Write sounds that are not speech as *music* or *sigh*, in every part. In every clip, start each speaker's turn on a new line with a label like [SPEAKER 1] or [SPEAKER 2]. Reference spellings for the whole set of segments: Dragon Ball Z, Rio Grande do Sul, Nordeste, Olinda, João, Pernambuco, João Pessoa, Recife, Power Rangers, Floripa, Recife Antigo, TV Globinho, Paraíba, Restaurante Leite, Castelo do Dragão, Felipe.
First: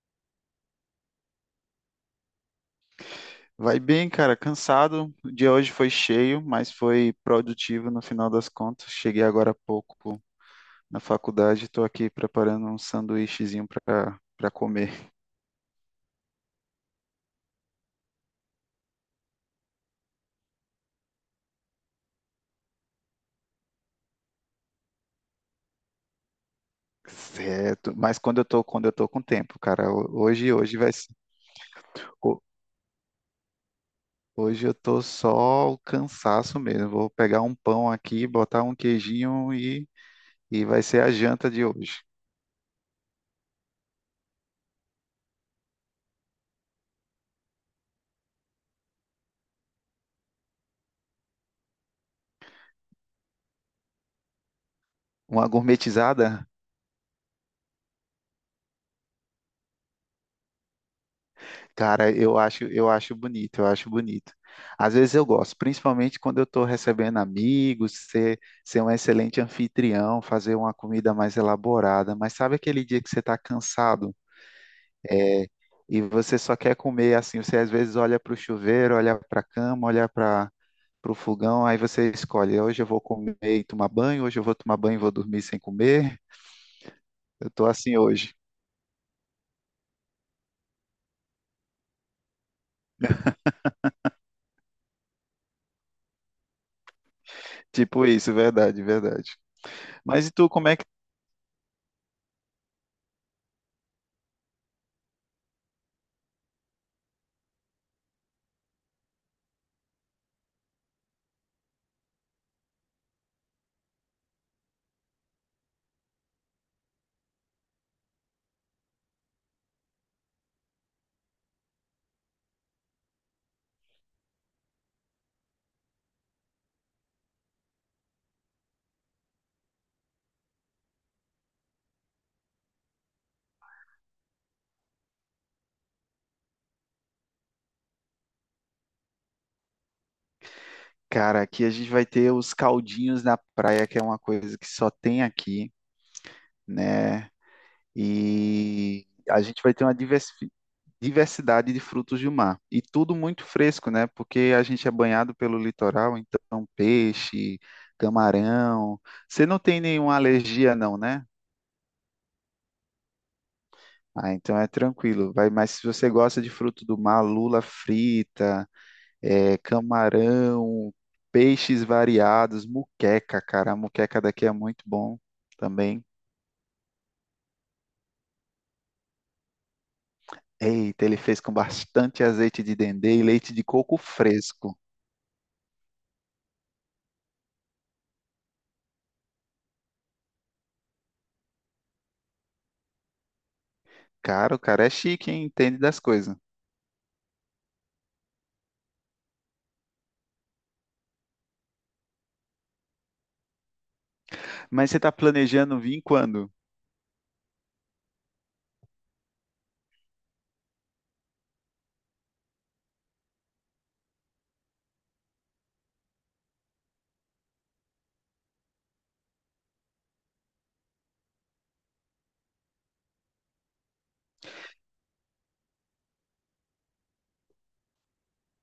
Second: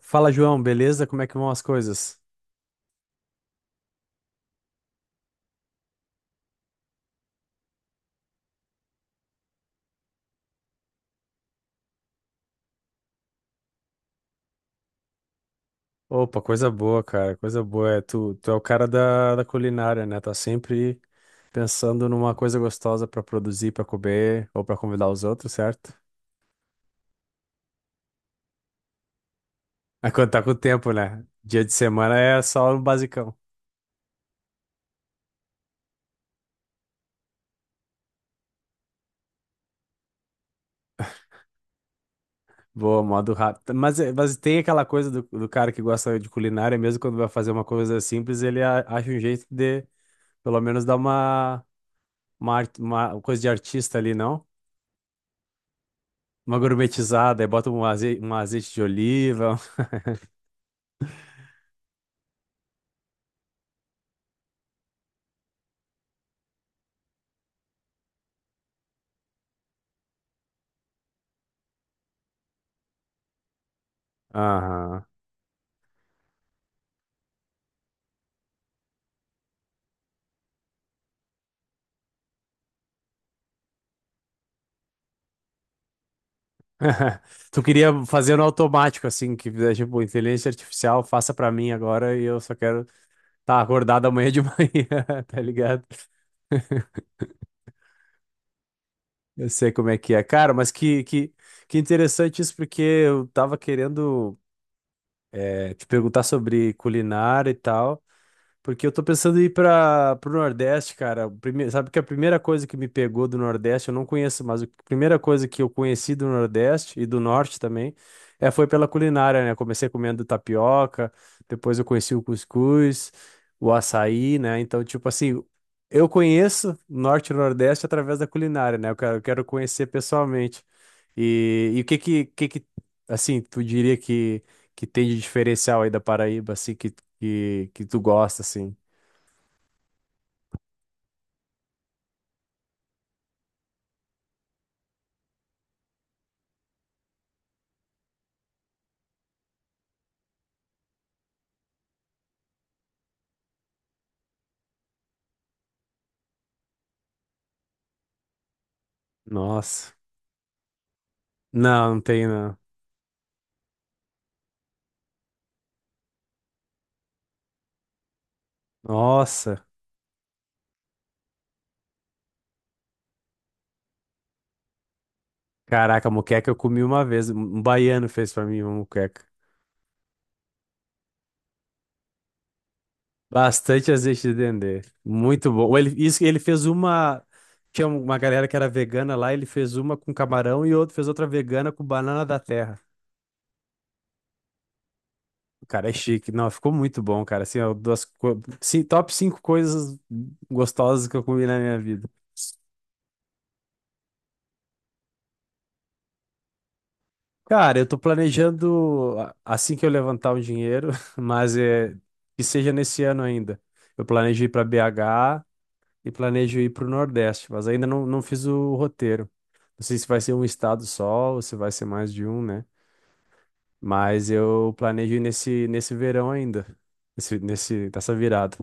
[SPEAKER 1] Fala, João, beleza? Como é que vão as coisas?
[SPEAKER 2] Vai bem, cara, cansado. O dia hoje foi cheio, mas foi produtivo no final das contas. Cheguei agora há pouco na faculdade, estou aqui preparando um sanduíchezinho para comer.
[SPEAKER 1] Opa, coisa boa, cara, coisa boa. É, tu é o cara da culinária, né? Tá sempre pensando numa coisa gostosa pra produzir, pra comer ou pra convidar os outros, certo?
[SPEAKER 2] Certo. Mas quando eu tô com tempo, cara, ho-
[SPEAKER 1] É quando tá com
[SPEAKER 2] hoje
[SPEAKER 1] o
[SPEAKER 2] hoje
[SPEAKER 1] tempo,
[SPEAKER 2] vai ser-
[SPEAKER 1] né? Dia de semana é
[SPEAKER 2] ho-
[SPEAKER 1] só o basicão.
[SPEAKER 2] hoje eu tô só o cansaço mesmo. Vou pegar um pão aqui, botar um queijinho e vai ser a janta de hoje.
[SPEAKER 1] Boa, modo rápido. Mas tem aquela coisa do cara que gosta de culinária, mesmo quando vai fazer uma coisa simples, ele acha um jeito de, pelo menos, dar uma coisa de artista ali, não?
[SPEAKER 2] Uma gourmetizada?
[SPEAKER 1] Uma gourmetizada, aí bota um azeite de oliva.
[SPEAKER 2] Cara, eu acho bonito, eu acho bonito. Às vezes eu gosto, principalmente quando eu estou recebendo amigos, ser um excelente anfitrião, fazer uma comida mais elaborada. Mas sabe aquele dia que você está cansado
[SPEAKER 1] Aham.
[SPEAKER 2] e você só quer comer assim? Você às vezes olha para o chuveiro, olha para a cama, olha para o fogão, aí você escolhe: hoje eu vou comer e tomar banho, hoje eu vou tomar banho e vou dormir sem comer.
[SPEAKER 1] *laughs*
[SPEAKER 2] Eu
[SPEAKER 1] Tu
[SPEAKER 2] estou assim
[SPEAKER 1] queria
[SPEAKER 2] hoje.
[SPEAKER 1] fazer no automático, assim, que fizesse, tipo, inteligência artificial, faça pra mim agora e eu só quero estar tá acordado amanhã de *laughs* manhã, tá ligado?
[SPEAKER 2] Tipo isso, verdade, verdade.
[SPEAKER 1] Eu sei como é que é.
[SPEAKER 2] Mas e tu,
[SPEAKER 1] Cara,
[SPEAKER 2] como
[SPEAKER 1] mas
[SPEAKER 2] é.
[SPEAKER 1] que interessante isso, porque eu tava querendo te perguntar sobre culinária e tal. Porque eu tô pensando em ir para pro Nordeste, cara. Sabe que a primeira coisa que me pegou do Nordeste, eu não conheço, mas a primeira coisa que eu conheci do Nordeste e do Norte também, foi pela culinária, né? Comecei comendo tapioca, depois eu conheci o cuscuz, o açaí, né? Então, tipo assim, eu conheço Norte e Nordeste através da culinária, né? Eu quero conhecer pessoalmente. E o que que assim, tu diria que tem de diferencial aí da Paraíba, assim, que tu gosta, assim?
[SPEAKER 2] Cara, aqui a gente vai ter os caldinhos na praia, que é uma coisa que só tem aqui, né? E a gente vai ter uma diversidade de frutos do mar. E tudo muito fresco, né? Porque a gente é banhado pelo litoral, então peixe, camarão. Você não tem
[SPEAKER 1] Nossa.
[SPEAKER 2] nenhuma alergia, não, né?
[SPEAKER 1] Não, não tem, não.
[SPEAKER 2] Ah, então é tranquilo. Vai, mas se você gosta de fruto do mar, lula frita, é,
[SPEAKER 1] Nossa.
[SPEAKER 2] camarão, peixes variados, muqueca, cara. A muqueca daqui é muito bom também.
[SPEAKER 1] Caraca, moqueca eu comi uma vez. Um baiano fez pra mim uma moqueca.
[SPEAKER 2] Eita, ele fez com bastante azeite de dendê e leite de
[SPEAKER 1] Bastante
[SPEAKER 2] coco
[SPEAKER 1] azeite de
[SPEAKER 2] fresco.
[SPEAKER 1] dendê. Muito bom. Ele, isso, ele fez uma. Tinha uma galera que era vegana lá, ele fez uma com camarão e outro fez outra vegana com banana da terra.
[SPEAKER 2] Cara, o cara é chique, hein? Entende
[SPEAKER 1] Cara, é
[SPEAKER 2] das
[SPEAKER 1] chique.
[SPEAKER 2] coisas.
[SPEAKER 1] Não, ficou muito bom, cara. Assim, ó, top 5 coisas gostosas que eu comi na minha vida.
[SPEAKER 2] Mas você tá planejando vir quando?
[SPEAKER 1] Cara, eu tô planejando assim que eu levantar o dinheiro, *laughs* mas é que seja nesse ano ainda. Eu planejo ir para BH e planejo ir para o Nordeste, mas ainda não, não fiz o roteiro. Não sei se vai ser um estado só ou se vai ser mais de um, né? Mas eu planejo ir nesse verão ainda, nessa virada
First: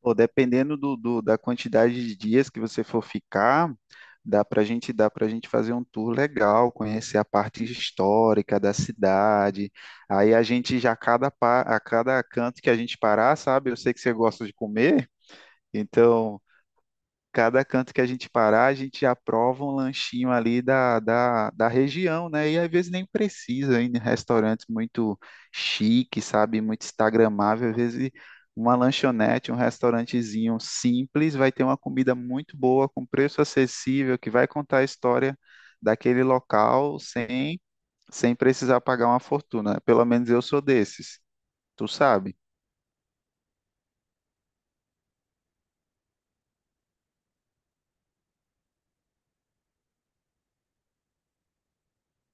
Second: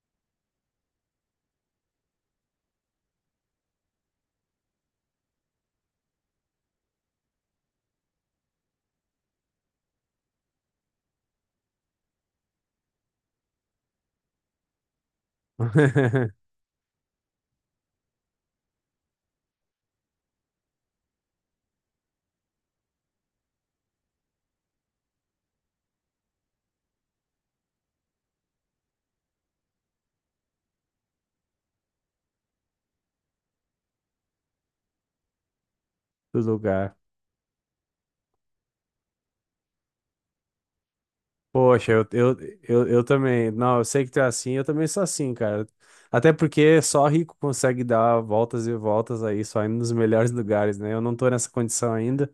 [SPEAKER 2] Pô, dependendo da quantidade de dias que você for ficar, dá para gente fazer um tour legal, conhecer a parte histórica da cidade. Aí a gente já a cada canto que a gente parar, sabe? Eu sei que você gosta de comer,
[SPEAKER 1] *laughs*
[SPEAKER 2] então. Cada canto que a gente parar, a gente aprova um lanchinho ali da região, né? E às vezes nem precisa ir em restaurantes muito chique, sabe? Muito instagramável. Às vezes uma lanchonete, um restaurantezinho simples vai ter uma comida muito boa, com preço acessível, que vai contar a história daquele
[SPEAKER 1] do lugar.
[SPEAKER 2] local sem, sem precisar pagar uma fortuna. Pelo menos eu sou desses, tu
[SPEAKER 1] Poxa, eu, eu,
[SPEAKER 2] sabe?
[SPEAKER 1] eu, eu também. Não, eu sei que tu é assim, eu também sou assim, cara. Até porque só rico consegue dar voltas e voltas aí, só indo nos melhores lugares, né? Eu não tô nessa condição ainda.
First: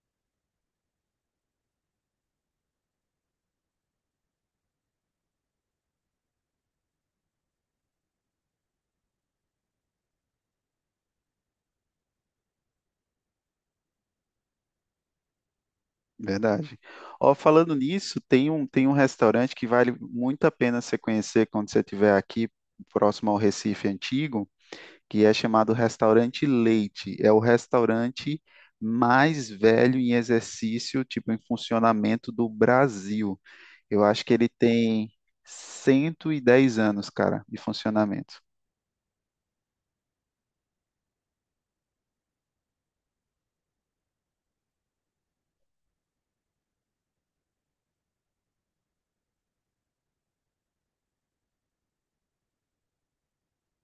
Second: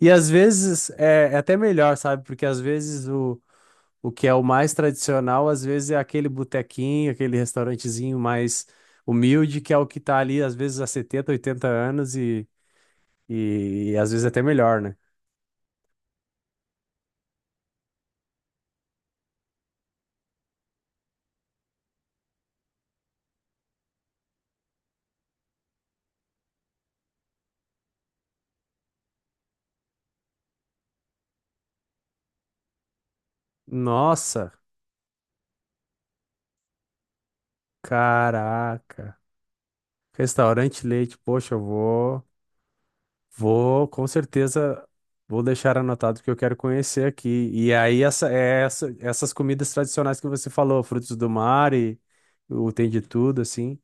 [SPEAKER 1] E às vezes é até melhor, sabe? Porque às vezes o que é o mais tradicional, às vezes é aquele botequinho, aquele restaurantezinho mais humilde, que é o que tá ali, às vezes, há 70, 80 anos e às vezes até melhor, né?
[SPEAKER 2] Verdade. Ó, falando nisso, tem um restaurante que vale muito a pena você conhecer quando você estiver aqui, próximo ao Recife Antigo, que é chamado Restaurante Leite. É o restaurante mais velho em exercício, tipo, em funcionamento do Brasil. Eu acho que ele
[SPEAKER 1] Nossa,
[SPEAKER 2] tem 110 anos, cara, de funcionamento.
[SPEAKER 1] caraca. Restaurante Leite, poxa, eu vou, com certeza, vou deixar anotado que eu quero conhecer aqui. E aí, essas comidas tradicionais que você falou, frutos do mar e o tem de tudo, assim.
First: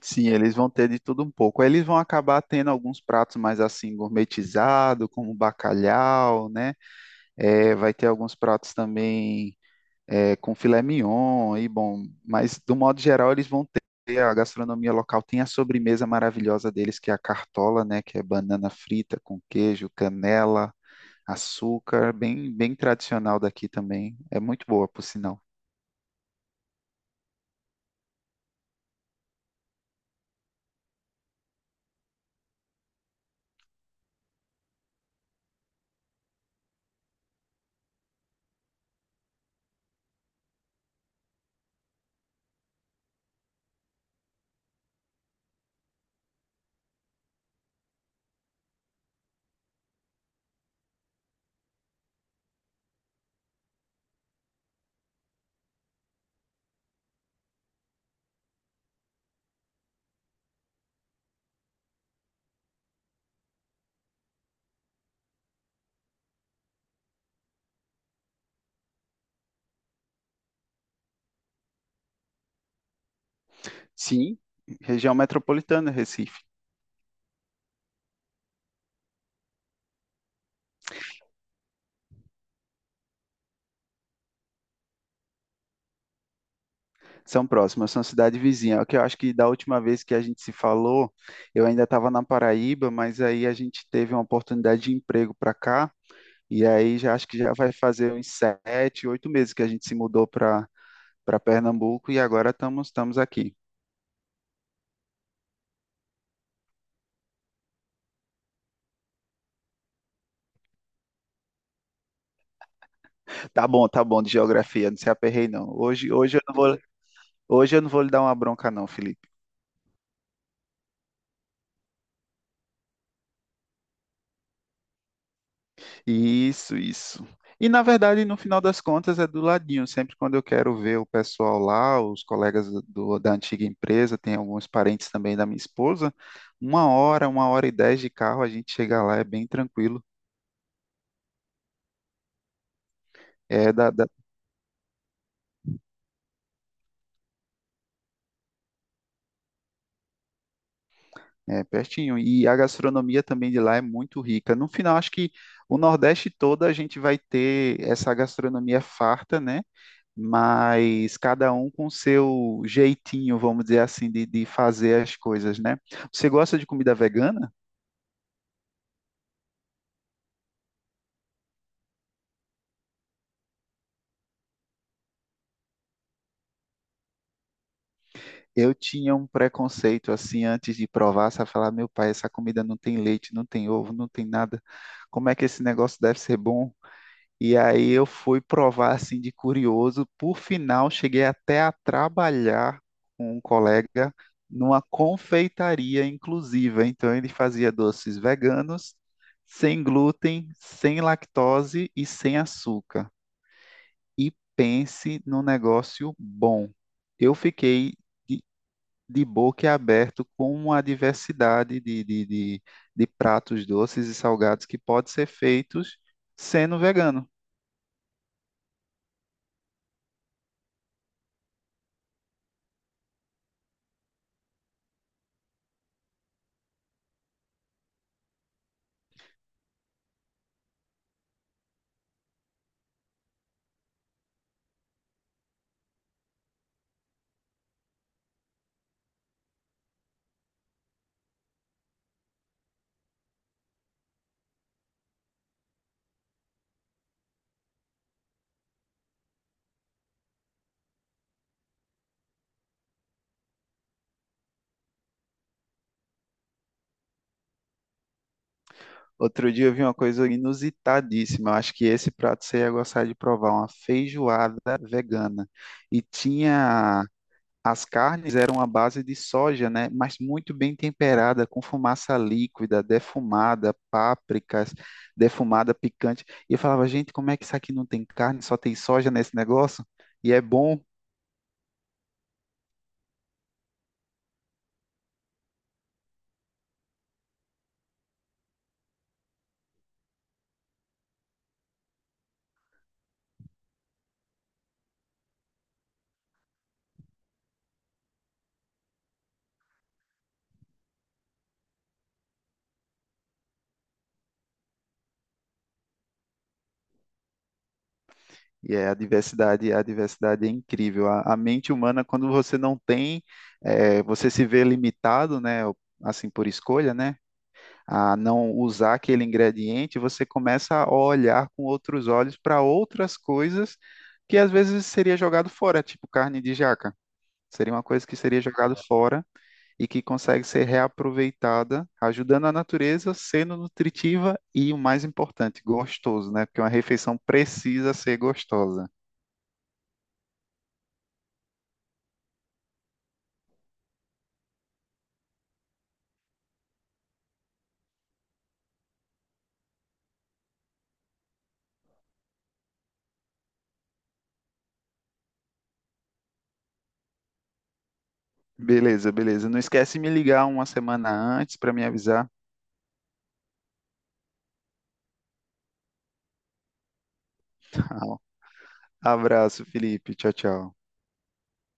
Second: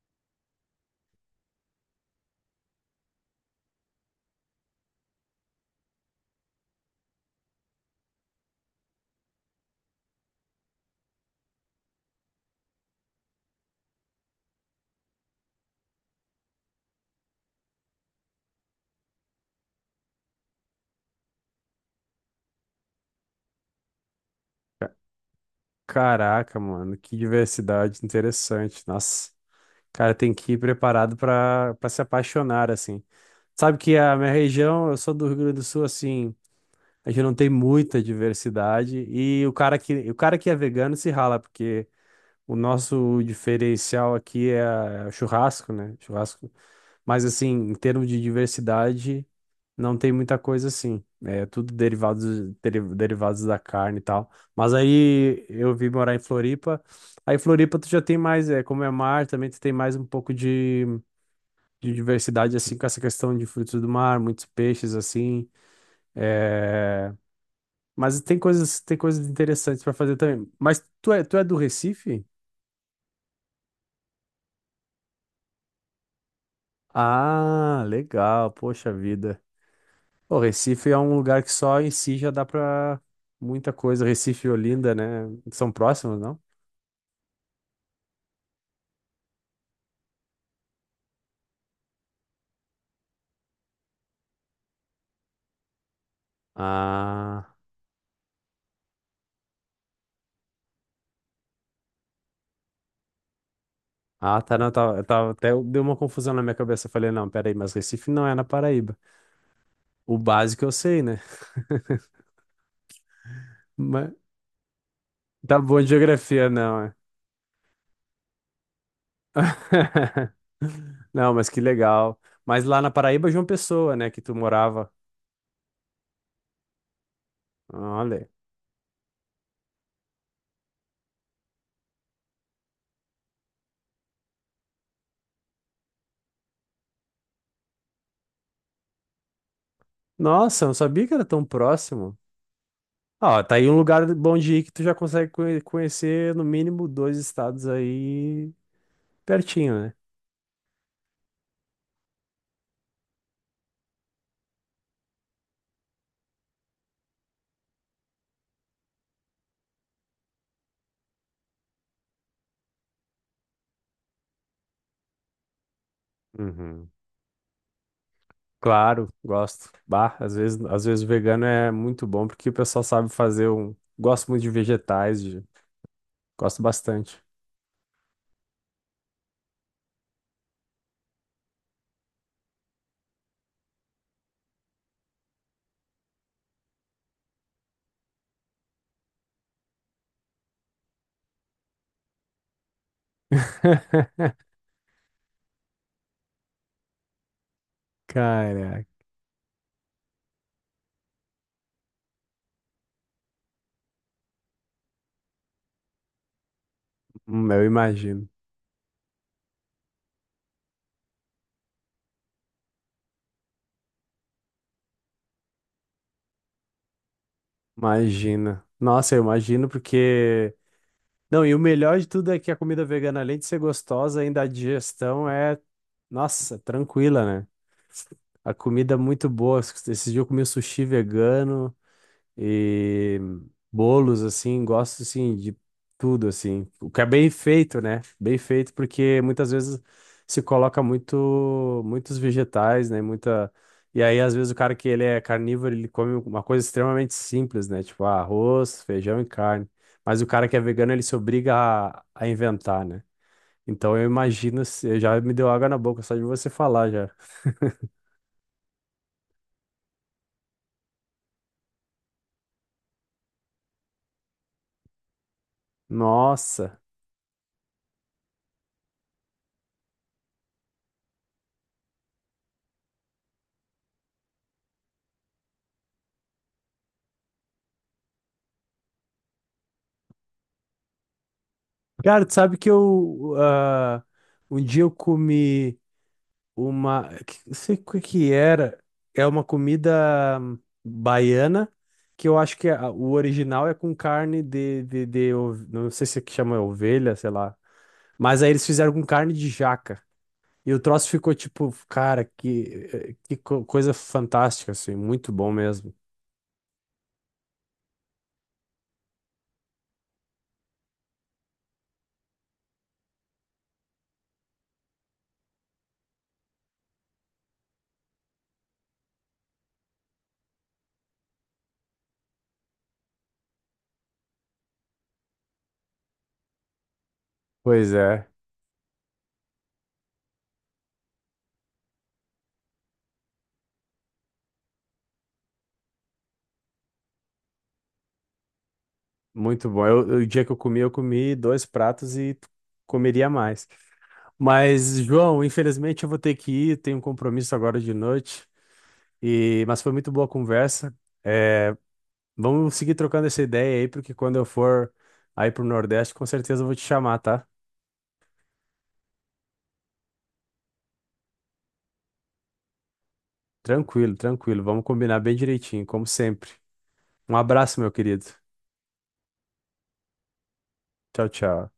[SPEAKER 2] Sim, eles vão ter de tudo um pouco. Aí eles vão acabar tendo alguns pratos mais assim gourmetizados, como bacalhau, né? É, vai ter alguns pratos também é, com filé mignon e bom, mas do modo geral eles vão ter a gastronomia local, tem a sobremesa maravilhosa deles que é a cartola, né, que é banana frita com queijo, canela, açúcar, bem bem tradicional daqui também. É muito boa,
[SPEAKER 1] Ca-
[SPEAKER 2] por sinal.
[SPEAKER 1] Caraca, mano, que diversidade interessante. Nossa, cara, tem que ir preparado para se apaixonar, assim. Sabe que a minha região, eu sou do Rio Grande do Sul, assim, a gente não tem muita diversidade. E o cara que é vegano se rala, porque. O nosso diferencial aqui é o churrasco, né? Churrasco. Mas assim, em termos de diversidade, não tem muita coisa assim. É tudo derivados, derivados da carne e tal. Mas aí eu vim morar em Floripa. Aí Floripa tu já tem mais, é, como é mar, também tu tem mais um pouco de diversidade, assim, com essa questão de frutos do mar, muitos peixes, assim. É... Mas tem coisas interessantes para fazer também. Mas tu é do Recife?
[SPEAKER 2] Sim, região metropolitana, Recife.
[SPEAKER 1] Ah, legal, poxa vida. O Recife é um lugar que só em si já dá pra muita coisa. Recife e Olinda, né? São próximos, não?
[SPEAKER 2] São próximas, são cidade vizinha. É o que eu acho que da última vez que a gente se falou, eu ainda estava na Paraíba, mas aí a gente teve uma oportunidade de emprego para cá. E aí já acho que já
[SPEAKER 1] Ah,
[SPEAKER 2] vai fazer uns 7, 8 meses que a gente se mudou para para Pernambuco e agora estamos aqui.
[SPEAKER 1] ah, tá, não, tá. Eu tava até deu uma confusão na minha cabeça. Eu falei, não, peraí, mas Recife não é na Paraíba. O básico eu sei, né? *laughs*
[SPEAKER 2] Tá
[SPEAKER 1] Mas
[SPEAKER 2] bom de geografia, não se aperrei
[SPEAKER 1] tá
[SPEAKER 2] não.
[SPEAKER 1] bom de
[SPEAKER 2] Hoje hoje eu
[SPEAKER 1] geografia,
[SPEAKER 2] não vou
[SPEAKER 1] não, é?
[SPEAKER 2] hoje eu não vou lhe dar uma bronca não, Felipe.
[SPEAKER 1] *laughs* Não, mas que legal. Mas lá na Paraíba, João Pessoa, né, que tu morava.
[SPEAKER 2] Isso, isso. E na verdade,
[SPEAKER 1] Olha.
[SPEAKER 2] no final das contas, é do ladinho. Sempre quando eu quero ver o pessoal lá, os colegas da antiga empresa, tem alguns parentes também da minha esposa, 1h10 de carro, a gente chega lá, é bem tranquilo.
[SPEAKER 1] Nossa, eu não sabia que era tão próximo. Ó, tá aí
[SPEAKER 2] É
[SPEAKER 1] um
[SPEAKER 2] da,
[SPEAKER 1] lugar bom de ir que tu já consegue conhecer no mínimo dois estados aí pertinho, né?
[SPEAKER 2] É, pertinho. E a gastronomia também de lá é muito rica. No final, acho que o Nordeste todo a gente vai ter essa gastronomia farta, né? Mas cada um com seu jeitinho, vamos dizer assim, de fazer as coisas, né? Você gosta de
[SPEAKER 1] Uhum.
[SPEAKER 2] comida vegana?
[SPEAKER 1] Claro, gosto. Bah, às vezes o vegano é muito bom porque o pessoal sabe fazer um. Gosto muito de vegetais, gosto bastante.
[SPEAKER 2] Eu tinha um preconceito assim antes de provar, sabe? Falar, meu pai, essa comida não tem leite, não tem ovo, não tem nada. Como é que esse negócio deve ser bom? E aí eu fui provar assim de curioso. Por final, cheguei até a trabalhar com um colega
[SPEAKER 1] *laughs*
[SPEAKER 2] numa confeitaria inclusiva. Então ele fazia doces
[SPEAKER 1] Caraca,
[SPEAKER 2] veganos, sem glúten, sem lactose e sem açúcar. E pense num negócio bom. Eu
[SPEAKER 1] eu
[SPEAKER 2] fiquei
[SPEAKER 1] imagino.
[SPEAKER 2] de, de boca aberto com a diversidade de, de pratos doces e salgados que pode ser feitos sendo vegano.
[SPEAKER 1] Imagina. Nossa, eu imagino porque Não, e o melhor de tudo é que a comida vegana, além de ser gostosa, ainda a digestão é, nossa, tranquila, né? A comida é muito boa. Esse dia eu comi um sushi vegano e bolos, assim, gosto, assim, de tudo, assim. O que é bem feito, né? Bem feito, porque muitas vezes se coloca muito, muitos vegetais, né? Muita. E aí, às vezes, o cara que ele é carnívoro, ele come uma coisa extremamente simples, né? Tipo, arroz, feijão e carne. Mas o cara que é vegano, ele se obriga a inventar, né? Então eu imagino, já me deu água na boca só de você falar já. *laughs*
[SPEAKER 2] Outro dia eu vi uma coisa inusitadíssima. Eu acho que esse prato você ia gostar de provar, uma feijoada vegana. E
[SPEAKER 1] Nossa.
[SPEAKER 2] tinha as carnes eram à base de soja, né? Mas muito bem temperada, com fumaça líquida, defumada, pápricas, defumada picante. E eu falava, gente, como é que isso aqui não tem carne, só tem soja nesse negócio? E é bom.
[SPEAKER 1] Cara, tu sabe que um dia eu comi Não sei o que que era. É uma comida baiana, que eu acho que o original é com carne. Não sei se é que chama ovelha, sei lá. Mas aí eles fizeram com carne de jaca. E o troço ficou tipo, cara, que coisa fantástica, assim. Muito bom mesmo.
[SPEAKER 2] E é a diversidade é incrível. A mente humana, quando você não tem, você se vê limitado, né? Assim por escolha, né? A não usar aquele ingrediente, você começa a olhar com outros olhos para outras coisas que às vezes seria jogado fora, tipo carne de jaca. Seria uma
[SPEAKER 1] Pois
[SPEAKER 2] coisa que
[SPEAKER 1] é,
[SPEAKER 2] seria jogado fora e que consegue ser reaproveitada, ajudando a natureza, sendo nutritiva e o mais importante, gostoso, né? Porque uma refeição precisa ser gostosa.
[SPEAKER 1] muito bom. O dia que eu comi dois pratos e comeria mais. Mas, João, infelizmente eu vou ter que ir, tenho um compromisso agora de noite. Mas foi muito boa a conversa. É, vamos seguir trocando essa ideia aí, porque quando eu for aí pro Nordeste, com certeza eu vou te chamar, tá?
[SPEAKER 2] Beleza, beleza. Não esquece de me ligar uma semana antes para me avisar.
[SPEAKER 1] Tranquilo, tranquilo. Vamos combinar bem direitinho, como sempre. Um abraço, meu querido.
[SPEAKER 2] *laughs* Abraço, Felipe. Tchau, tchau.
[SPEAKER 1] Tchau, tchau.